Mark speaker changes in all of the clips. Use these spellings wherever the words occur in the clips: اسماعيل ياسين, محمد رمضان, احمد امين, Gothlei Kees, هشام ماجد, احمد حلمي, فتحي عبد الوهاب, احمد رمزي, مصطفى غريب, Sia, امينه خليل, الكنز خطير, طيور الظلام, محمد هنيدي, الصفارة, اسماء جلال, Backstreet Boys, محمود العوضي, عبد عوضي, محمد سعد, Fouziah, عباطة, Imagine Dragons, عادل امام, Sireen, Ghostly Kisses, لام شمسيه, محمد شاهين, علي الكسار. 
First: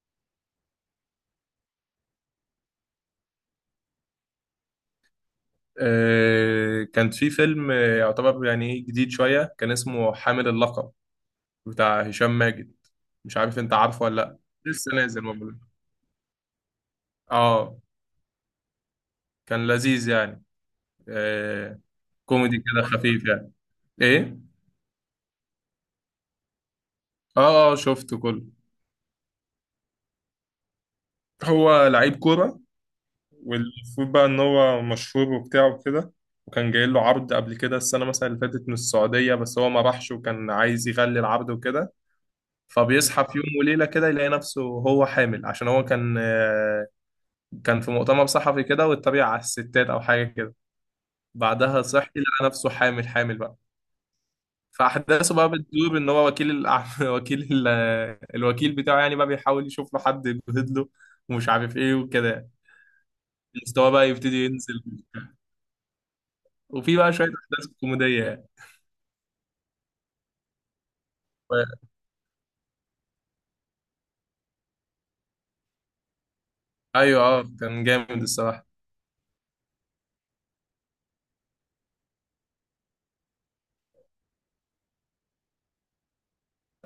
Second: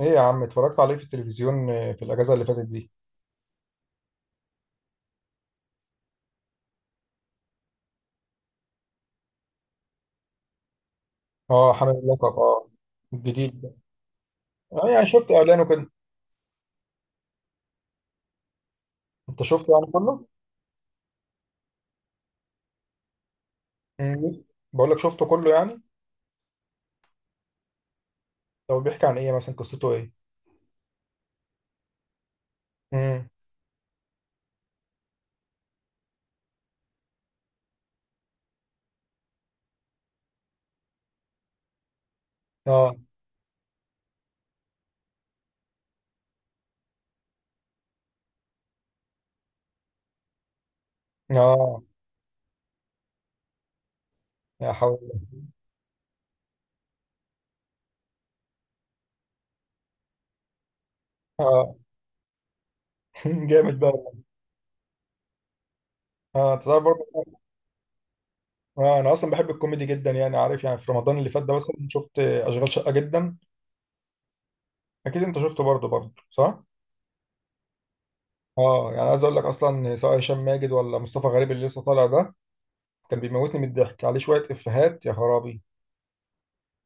Speaker 1: ايه يا عم، اتفرجت عليه في التلفزيون في الاجازه اللي فاتت دي.
Speaker 2: كان في فيلم يعتبر يعني إيه جديد شوية. كان اسمه حامل اللقب
Speaker 1: اه، حامل
Speaker 2: بتاع
Speaker 1: اللقب
Speaker 2: هشام
Speaker 1: اه،
Speaker 2: ماجد. مش عارف،
Speaker 1: الجديد ده.
Speaker 2: انت عارفه ولا لأ؟
Speaker 1: اه
Speaker 2: لسه
Speaker 1: يعني
Speaker 2: نازل
Speaker 1: شفت اعلانه
Speaker 2: والله.
Speaker 1: كده.
Speaker 2: اه،
Speaker 1: انت
Speaker 2: كان
Speaker 1: شفته يعني
Speaker 2: لذيذ
Speaker 1: كله.
Speaker 2: يعني. آه، كوميدي كده خفيف يعني، ايه.
Speaker 1: امم بقول لك شفته كله يعني.
Speaker 2: اه، اه، شفته كله.
Speaker 1: طب بيحكي عن ايه مثلا؟ قصته ايه؟
Speaker 2: هو لعيب كورة،
Speaker 1: امم
Speaker 2: والمفروض بقى ان هو مشهور وبتاع وكده. وكان جاي له عرض قبل كده، السنة مثلا اللي فاتت، من السعودية، بس هو ما راحش وكان عايز يغلي العرض وكده.
Speaker 1: اه
Speaker 2: فبيصحى في يوم وليلة كده يلاقي نفسه هو حامل، عشان هو كان كان في مؤتمر صحفي كده، واتبع على الستات أو حاجة كده. بعدها
Speaker 1: اه.
Speaker 2: صحي لقى نفسه حامل، حامل بقى.
Speaker 1: يا حول الله.
Speaker 2: فأحداثه بقى بتدور، إن هو الوكيل بتاعه يعني بقى بيحاول يشوف له حد يبهد له، ومش
Speaker 1: اه.
Speaker 2: عارف إيه وكده.
Speaker 1: جامد
Speaker 2: مستواه
Speaker 1: بقى
Speaker 2: بقى
Speaker 1: والله.
Speaker 2: يبتدي ينزل،
Speaker 1: اه انت تعرف
Speaker 2: وفي بقى
Speaker 1: برضه.
Speaker 2: شوية أحداث كوميدية يعني.
Speaker 1: آه انا اصلا بحب الكوميدي جدا يعني، عارف يعني في رمضان اللي فات ده مثلا
Speaker 2: ف-
Speaker 1: شفت اشغال شقه جدا. اكيد انت شفته برضه برضه، صح؟
Speaker 2: أيوه، أه، كان جامد الصراحة.
Speaker 1: اه يعني عايز اقول لك، اصلا سواء هشام ماجد ولا مصطفى غريب اللي لسه طالع ده كان بيموتني من الضحك، عليه شويه افيهات يا خرابي.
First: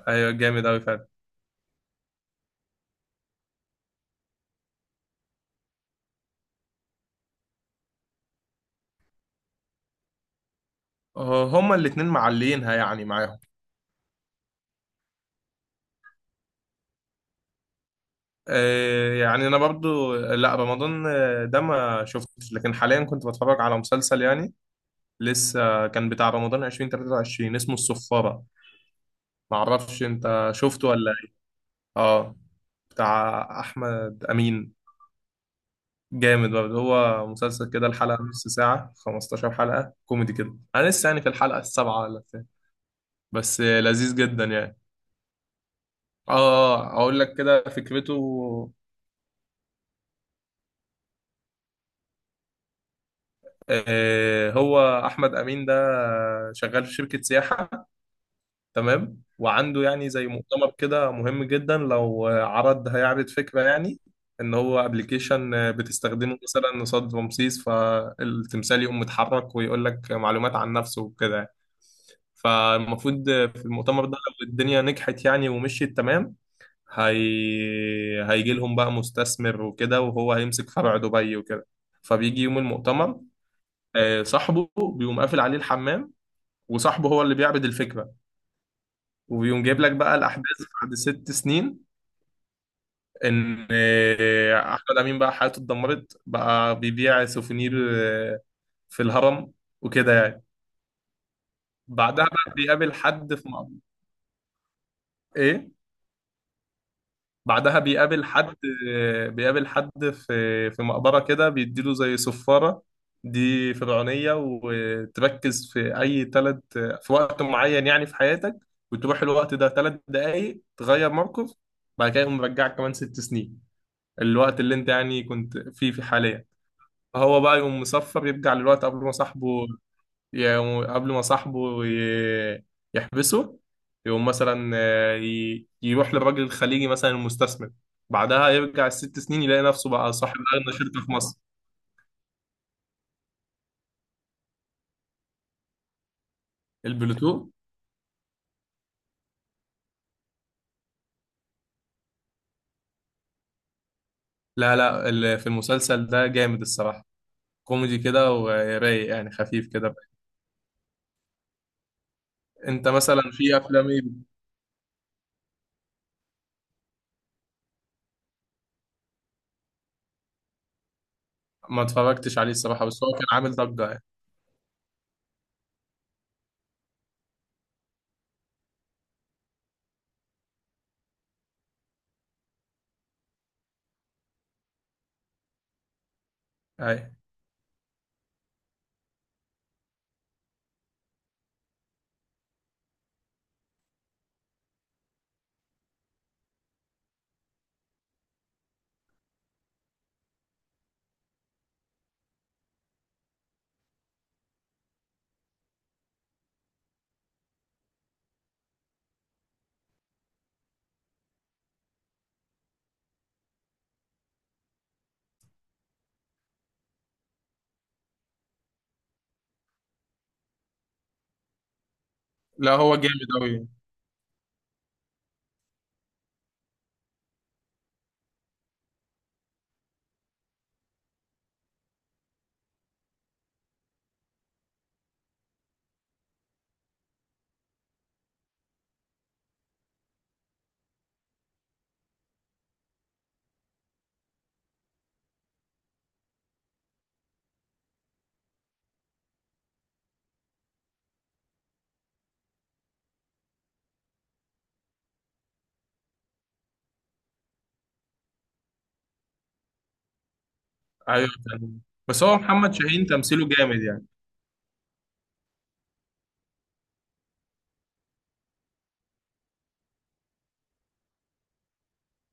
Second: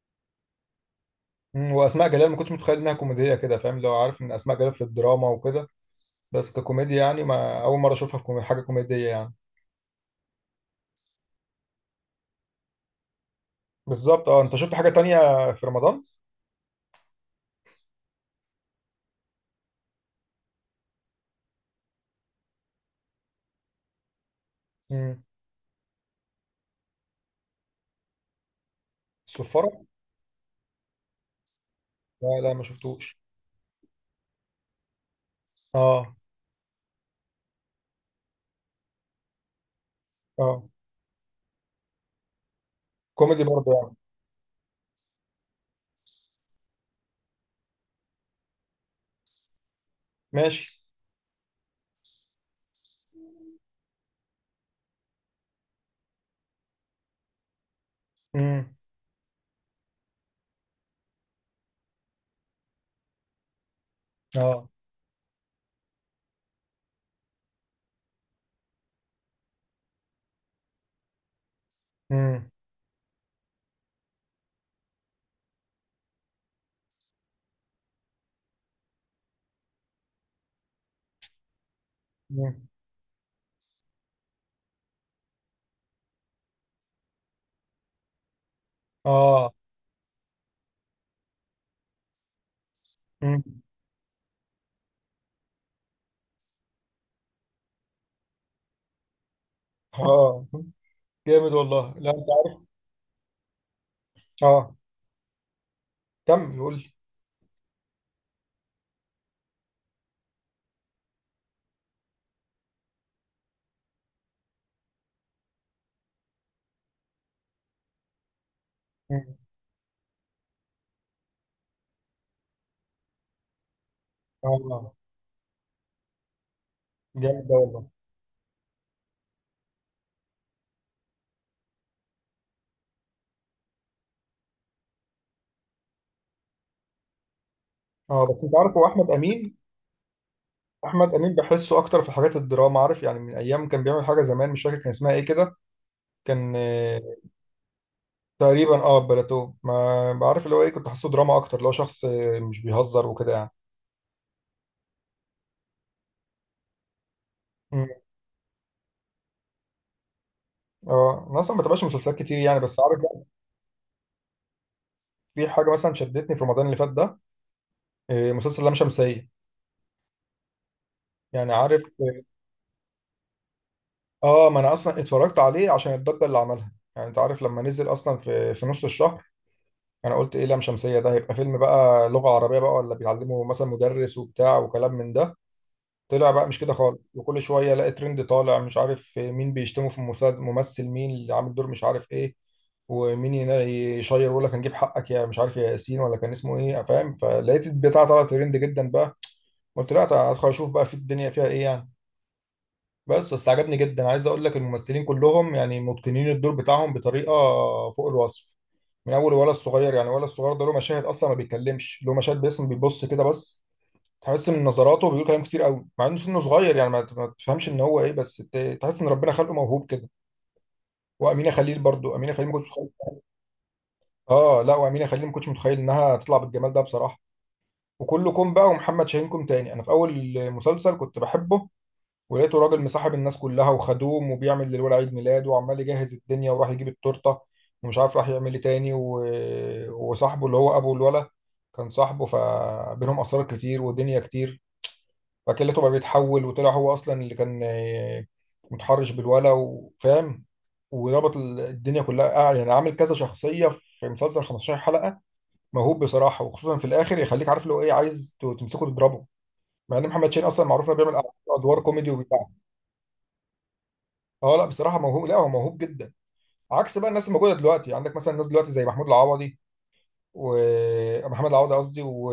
Speaker 2: أيوه، جامد أوي فعلا.
Speaker 1: واسماء جلال ما كنتش متخيل انها كوميديه كده، فاهم؟ لو عارف ان اسماء جلال في الدراما وكده، بس ككوميديا يعني ما اول مره اشوفها في حاجه كوميديه يعني.
Speaker 2: هما الاتنين معلينها يعني معاهم.
Speaker 1: بالظبط. اه انت شفت حاجه تانية في رمضان؟
Speaker 2: يعني انا برضو، لا، رمضان ده ما شفتش، لكن حاليا كنت بتفرج على مسلسل يعني.
Speaker 1: امم.
Speaker 2: لسه كان بتاع رمضان 2023 اسمه الصفارة. ما
Speaker 1: الصفاره؟
Speaker 2: اعرفش انت شفته ولا إيه؟ اه،
Speaker 1: لا لا، ما شفتوش.
Speaker 2: بتاع احمد امين.
Speaker 1: اه
Speaker 2: جامد برضه، هو مسلسل كده، الحلقة نص ساعة، 15 حلقة كوميدي كده.
Speaker 1: اه.
Speaker 2: انا لسه يعني في الحلقة السابعة ولا بتاع.
Speaker 1: كوميدي
Speaker 2: بس
Speaker 1: برضه يعني.
Speaker 2: لذيذ جدا يعني. اه. اقول لك كده فكرته.
Speaker 1: ماشي.
Speaker 2: هو احمد امين ده شغال في شركة سياحة.
Speaker 1: امم.
Speaker 2: تمام، وعنده يعني زي مؤتمر كده مهم جدا، لو عرض هيعرض فكرة يعني. ان
Speaker 1: اه.
Speaker 2: هو ابلكيشن بتستخدمه مثلا قصاد رمسيس، فالتمثال يقوم متحرك ويقول لك معلومات عن نفسه وكده يعني.
Speaker 1: امم.
Speaker 2: فالمفروض في المؤتمر ده، لو الدنيا نجحت يعني ومشيت تمام، هيجي لهم بقى مستثمر وكده، وهو هيمسك فرع دبي وكده. فبيجي يوم
Speaker 1: امم.
Speaker 2: المؤتمر. صاحبه بيقوم قافل عليه الحمام، وصاحبه هو اللي بيعرض الفكرة.
Speaker 1: اه.
Speaker 2: وبيقوم جايب لك بقى الاحداث بعد 6 سنين،
Speaker 1: امم.
Speaker 2: ان احمد امين بقى حياته اتدمرت، بقى بيبيع سوفونير في الهرم وكده يعني.
Speaker 1: اه جامد والله. لا
Speaker 2: بعدها
Speaker 1: انت
Speaker 2: بقى
Speaker 1: عارف.
Speaker 2: بيقابل حد في مقبرة.
Speaker 1: اه
Speaker 2: ايه.
Speaker 1: كمل قول لي.
Speaker 2: بعدها بيقابل حد، بيقابل حد في مقبرة كده بيديله زي صفارة، دي فرعونية، وتركز في أي تلت في وقت معين يعني في حياتك، وتروح
Speaker 1: مم.
Speaker 2: الوقت ده 3 دقايق تغير موقف. بعد كده يقوم مرجعك كمان 6 سنين، الوقت اللي انت
Speaker 1: اه
Speaker 2: يعني كنت فيه في حاليا. هو
Speaker 1: جامد ده
Speaker 2: بقى يقوم
Speaker 1: والله.
Speaker 2: مصفر، يرجع للوقت قبل ما صاحبه يقوم- قبل ما صاحبه ي- يحبسه. يقوم مثلا يروح للراجل الخليجي مثلا المستثمر.
Speaker 1: اه بس
Speaker 2: بعدها
Speaker 1: انت عارف هو
Speaker 2: يرجع
Speaker 1: احمد
Speaker 2: الست سنين،
Speaker 1: امين،
Speaker 2: يلاقي نفسه بقى صاحب أغنى شركة في
Speaker 1: احمد امين
Speaker 2: مصر.
Speaker 1: بحسه اكتر في حاجات الدراما، عارف يعني من ايام كان بيعمل حاجه زمان مش فاكر كان اسمها ايه كده. كان
Speaker 2: البلوتو.
Speaker 1: تقريبا اه بلاتو، ما بعرف اللي هو ايه، كنت حاسه دراما اكتر اللي هو شخص مش بيهزر وكده يعني.
Speaker 2: لا، لا، في المسلسل ده جامد الصراحة،
Speaker 1: مم.
Speaker 2: كوميدي كده ورايق يعني خفيف كده.
Speaker 1: اه انا اصلا ما بتابعش مسلسلات كتير يعني، بس
Speaker 2: انت
Speaker 1: عارف
Speaker 2: مثلا
Speaker 1: بقى.
Speaker 2: في افلام ايه؟
Speaker 1: في حاجه مثلا شدتني في رمضان اللي فات ده، مسلسل لام شمسيه، يعني
Speaker 2: ما
Speaker 1: عارف.
Speaker 2: اتفرجتش عليه الصراحة، بس هو كان عامل ضجة يعني.
Speaker 1: اه ما انا اصلا اتفرجت عليه عشان الضجه اللي عملها، يعني انت عارف لما نزل اصلا في نص الشهر. انا قلت ايه لام شمسيه ده؟ هيبقى فيلم بقى لغه عربيه بقى، ولا بيعلمه مثلا مدرس وبتاع وكلام من ده. طلع بقى مش كده خالص،
Speaker 2: أي.
Speaker 1: وكل شويه الاقي ترند طالع، مش عارف مين بيشتمه في المسلسل، ممثل مين اللي عامل دور مش عارف ايه، ومين هنا يشير يقول لك هنجيب حقك يا مش عارف يا ياسين ولا كان اسمه ايه، فاهم؟ فلقيت البتاع طلع ترند جدا بقى، قلت لا ادخل اشوف بقى في الدنيا فيها ايه يعني. بس عجبني جدا. عايز اقول لك الممثلين كلهم يعني متقنين الدور بتاعهم بطريقه فوق الوصف. من اول ولا الصغير يعني، ولا الصغير ده له مشاهد اصلا ما بيتكلمش، له مشاهد باسم بيبص كده بس، تحس من نظراته بيقول كلام كتير قوي، مع انه سنه صغير يعني ما تفهمش ان هو ايه، بس تحس ان ربنا خلقه موهوب كده. وامينه خليل برضو، امينه خليل ما كنتش
Speaker 2: لا،
Speaker 1: متخيل.
Speaker 2: هو جامد أوي.
Speaker 1: اه لا، وامينه خليل ما كنتش متخيل انها تطلع بالجمال ده بصراحه. وكلكم بقى، ومحمد شاهين كوم تاني، انا في اول مسلسل كنت بحبه، ولقيته راجل مصاحب الناس كلها وخدوم، وبيعمل للولد عيد ميلاد، وعمال يجهز الدنيا وراح يجيب التورته ومش عارف راح يعمل ايه تاني و... وصاحبه اللي هو ابو الولد كان صاحبه، فبينهم اسرار كتير ودنيا كتير، فاكلته بقى بيتحول، وطلع هو اصلا اللي كان متحرش بالولا، وفاهم وربط الدنيا كلها، يعني عامل كذا شخصيه في مسلسل 15 حلقه. موهوب بصراحه، وخصوصا في الاخر يخليك عارف لو ايه عايز تمسكه تضربه، مع ان محمد شين اصلا معروف انه بيعمل
Speaker 2: ايوه،
Speaker 1: ادوار
Speaker 2: تمام.
Speaker 1: كوميدي
Speaker 2: بس هو
Speaker 1: وبتاع.
Speaker 2: محمد شاهين تمثيله جامد يعني.
Speaker 1: اه لا بصراحه موهوب، لا هو موهوب جدا، عكس بقى الناس الموجوده دلوقتي. عندك مثلا ناس دلوقتي زي محمود العوضي، ومحمد العوضي قصدي، و...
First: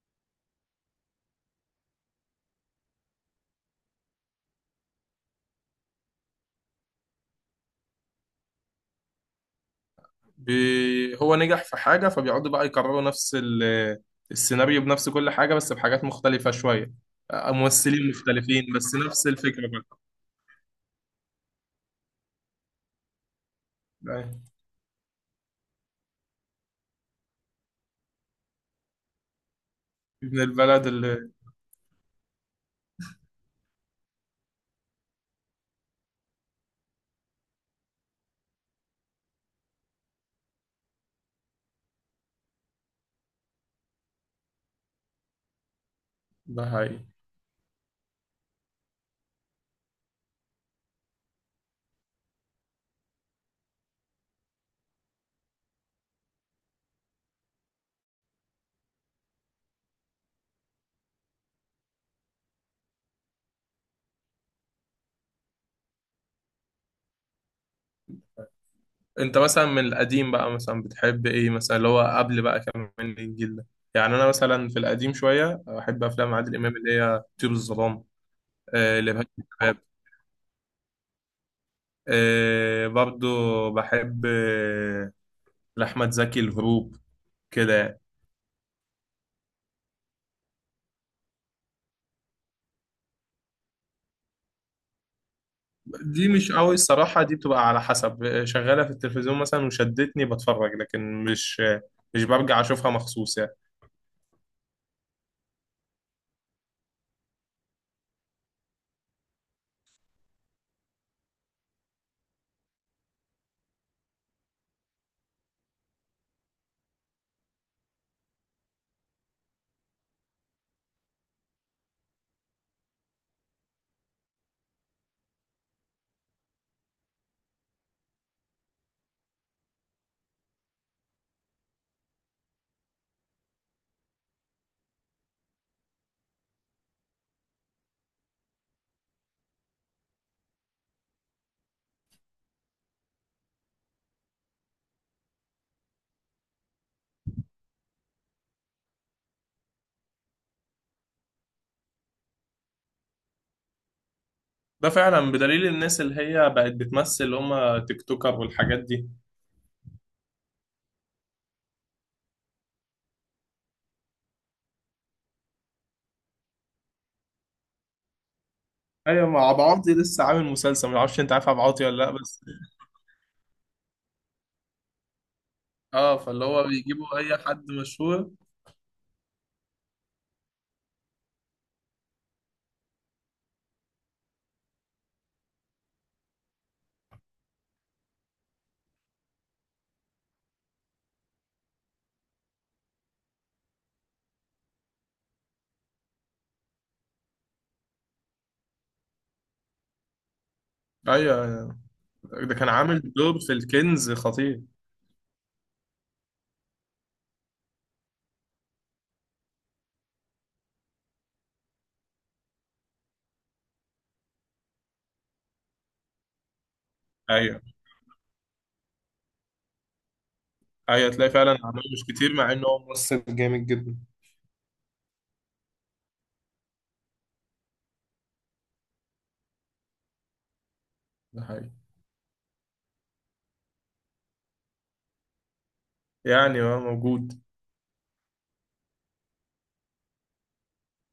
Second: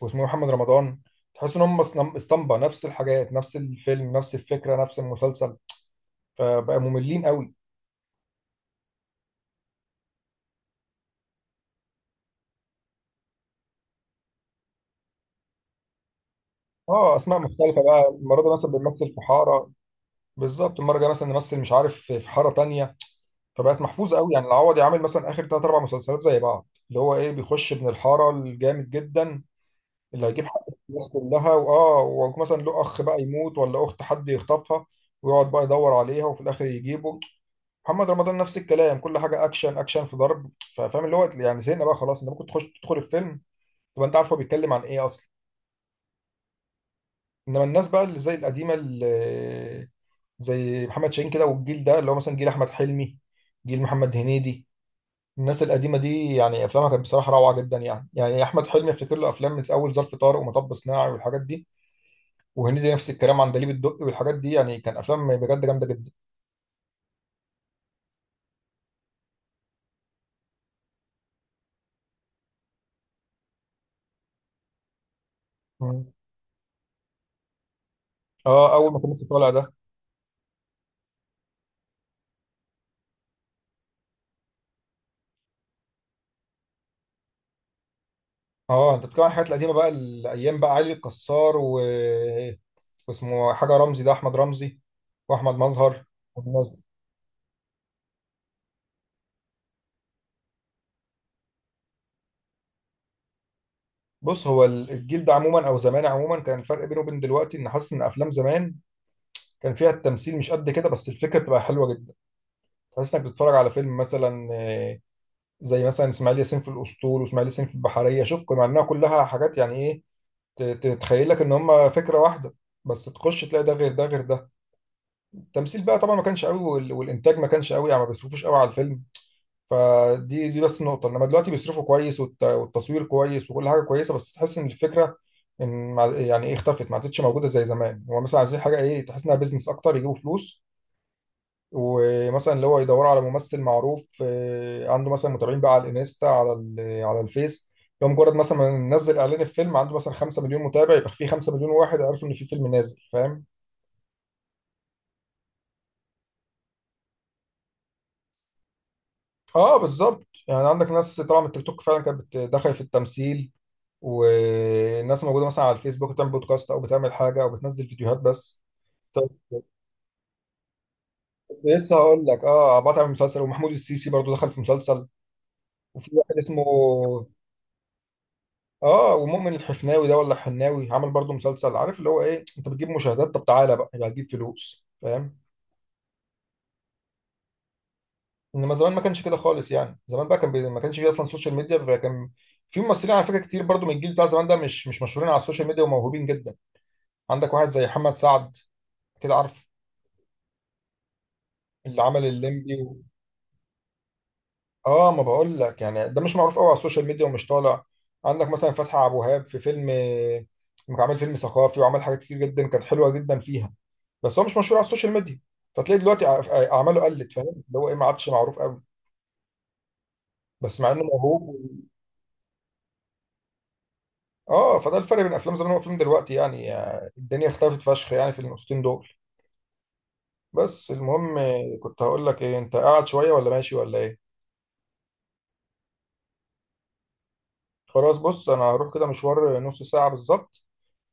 Speaker 1: واسمه إيه، محمد رمضان. تحس ان هم اسطمبة، نفس الحاجات، نفس الفيلم، نفس الفكرة، نفس المسلسل، فبقى مملين قوي.
Speaker 2: هو نجح في حاجة، فبيقعدوا بقى يكرروا نفس السيناريو بنفس كل حاجة، بس بحاجات مختلفة شوية.
Speaker 1: اه، اسماء مختلفة
Speaker 2: ممثلين
Speaker 1: بقى، المرة دي مثلا
Speaker 2: مختلفين، بس
Speaker 1: بنمثل في
Speaker 2: نفس الفكرة
Speaker 1: حارة،
Speaker 2: بقى.
Speaker 1: بالظبط. المرة الجاية مثلا نمثل مش عارف في حارة تانية، فبقت محفوظة قوي
Speaker 2: أيوة.
Speaker 1: يعني. العوضي عامل مثلا اخر ثلاث اربع مسلسلات زي بعض، اللي هو ايه، بيخش ابن الحارة الجامد جدا اللي
Speaker 2: ابن
Speaker 1: هيجيب حق
Speaker 2: البلد
Speaker 1: الناس
Speaker 2: اللي.
Speaker 1: كلها، واه ومثلا له اخ بقى يموت ولا اخت حد يخطفها، ويقعد بقى يدور عليها وفي الاخر يجيبه. محمد رمضان نفس الكلام، كل حاجه اكشن اكشن، في ضرب، فاهم اللي هو يعني زهقنا بقى خلاص. انت ممكن تخش تدخل الفيلم تبقى انت عارف هو بيتكلم عن ايه اصلا.
Speaker 2: ده حقيقي.
Speaker 1: انما الناس بقى اللي زي القديمه اللي زي محمد شاهين كده، والجيل ده اللي هو مثلا جيل احمد حلمي، جيل محمد هنيدي، الناس القديمه دي يعني افلامها كانت بصراحه روعه جدا يعني. يعني احمد حلمي افتكر له افلام من اول ظرف طارق، ومطب صناعي، والحاجات دي. وهنيدي نفس الكلام، عندليب الدقي والحاجات دي يعني، كان افلام بجد جامده جدا.
Speaker 2: انت مثلا من القديم بقى مثلا بتحب ايه، مثلا اللي هو قبل بقى كمان الجيل ده؟ يعني انا مثلا في القديم شوية، احب
Speaker 1: مم.
Speaker 2: افلام عادل امام اللي هي طيور الظلام.
Speaker 1: اه اول ما
Speaker 2: آه،
Speaker 1: كان
Speaker 2: لبهاء
Speaker 1: لسه طالع ده.
Speaker 2: الشباب. آه، برضو بحب آه. لأحمد زكي الهروب كده.
Speaker 1: اه انت بتتكلم عن الحاجات القديمه بقى، الايام بقى علي الكسار و... واسمه حاجه رمزي ده، احمد رمزي، واحمد مظهر
Speaker 2: دي مش قوي
Speaker 1: والناس.
Speaker 2: الصراحة، دي بتبقى على حسب شغالة في التلفزيون مثلا وشدتني بتفرج، لكن مش برجع أشوفها مخصوص يعني.
Speaker 1: بص، هو الجيل ده عموما، او زمان عموما، كان الفرق بينه وبين دلوقتي ان حاسس ان افلام زمان كان فيها التمثيل مش قد كده، بس الفكره بتبقى حلوه جدا، تحس انك بتتفرج على فيلم مثلا. زي مثلا اسماعيل ياسين في الاسطول، واسماعيل ياسين في البحريه، شوف مع انها كلها حاجات يعني ايه تتخيل لك ان هم فكره واحده، بس تخش تلاقي ده غير ده غير ده. التمثيل بقى طبعا ما كانش قوي والانتاج ما كانش قوي يعني، ما بيصرفوش قوي على الفيلم، فدي دي بس النقطه. انما دلوقتي بيصرفوا كويس، والتصوير كويس، وكل حاجه كويسه، بس تحس ان الفكره ان يعني ايه اختفت، ما عادتش موجوده زي زمان. هو مثلا عايزين حاجه ايه، تحس انها بيزنس اكتر، يجيبوا فلوس، ومثلا اللي هو يدوروا على ممثل معروف عنده مثلا متابعين بقى على الانستا، على الفيس، لو مجرد مثلا ما نزل اعلان الفيلم عنده مثلا 5 مليون متابع، يبقى في 5 مليون واحد عرفوا ان في فيلم نازل، فاهم.
Speaker 2: ده فعلا، بدليل الناس اللي هي بقت بتمثل اللي هم تيك توكر والحاجات دي.
Speaker 1: اه بالظبط، يعني عندك ناس طبعا من التيك توك فعلا كانت دخلت في التمثيل، والناس موجوده مثلا على الفيسبوك بتعمل بودكاست، او بتعمل حاجه، او بتنزل فيديوهات بس.
Speaker 2: أيوة،
Speaker 1: طب
Speaker 2: مع عبد عوضي لسه عامل مسلسل، معرفش أنت عارف عبد
Speaker 1: كنت
Speaker 2: عوضي
Speaker 1: لسه
Speaker 2: ولا لأ،
Speaker 1: هقول
Speaker 2: بس.
Speaker 1: لك، اه عباطة عمل مسلسل، ومحمود السيسي برضو دخل في مسلسل، وفي
Speaker 2: اه،
Speaker 1: واحد
Speaker 2: فاللي
Speaker 1: اسمه
Speaker 2: هو بيجيبوا أي حد مشهور.
Speaker 1: اه ومؤمن الحفناوي ده ولا الحناوي عمل برضو مسلسل، عارف اللي هو ايه، انت بتجيب مشاهدات، طب تعالى بقى يبقى هتجيب فلوس، فاهم. انما زمان ما كانش كده خالص يعني، زمان بقى كان بي... ما كانش فيه اصلا سوشيال ميديا، فكان في ممثلين على فكره كتير برضو من الجيل بتاع زمان ده مش مشهورين على السوشيال ميديا وموهوبين جدا. عندك واحد زي محمد سعد كده، عارف
Speaker 2: أيوة،
Speaker 1: اللي عمل
Speaker 2: ده كان
Speaker 1: الليمبي و...
Speaker 2: عامل دور في الكنز خطير.
Speaker 1: اه ما بقول لك يعني، ده مش معروف قوي على السوشيال ميديا ومش طالع. عندك مثلا فتحي عبد الوهاب في فيلم، كان عامل فيلم ثقافي، وعمل حاجات كتير جدا كانت حلوه جدا فيها، بس هو مش مشهور على السوشيال ميديا، فتلاقي دلوقتي اعماله قلت، فاهم
Speaker 2: أيوة،
Speaker 1: اللي هو ايه، ما عادش معروف قوي، بس مع انه
Speaker 2: أيوة، تلاقي
Speaker 1: موهوب و...
Speaker 2: فعلا عمل مش كتير، مع إنه هو ممثل جامد جدا.
Speaker 1: اه فده الفرق بين افلام زمان وافلام دلوقتي يعني. الدنيا اختلفت فشخ يعني في النقطتين دول. بس المهم
Speaker 2: ده حقيقي،
Speaker 1: كنت هقول لك ايه، انت قاعد شويه ولا ماشي ولا ايه؟
Speaker 2: يعني هو موجود.
Speaker 1: خلاص بص، انا هروح كده مشوار نص ساعة بالظبط،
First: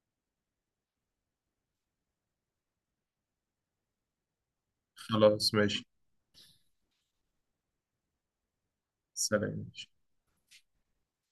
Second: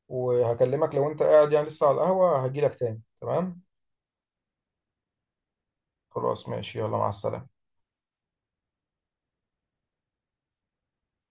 Speaker 1: وهكلمك لو انت قاعد يعني لسه على القهوة هجيلك تاني، تمام؟
Speaker 2: خلاص، ماشي.
Speaker 1: خلاص ماشي يلا، مع السلامة.
Speaker 2: سلام.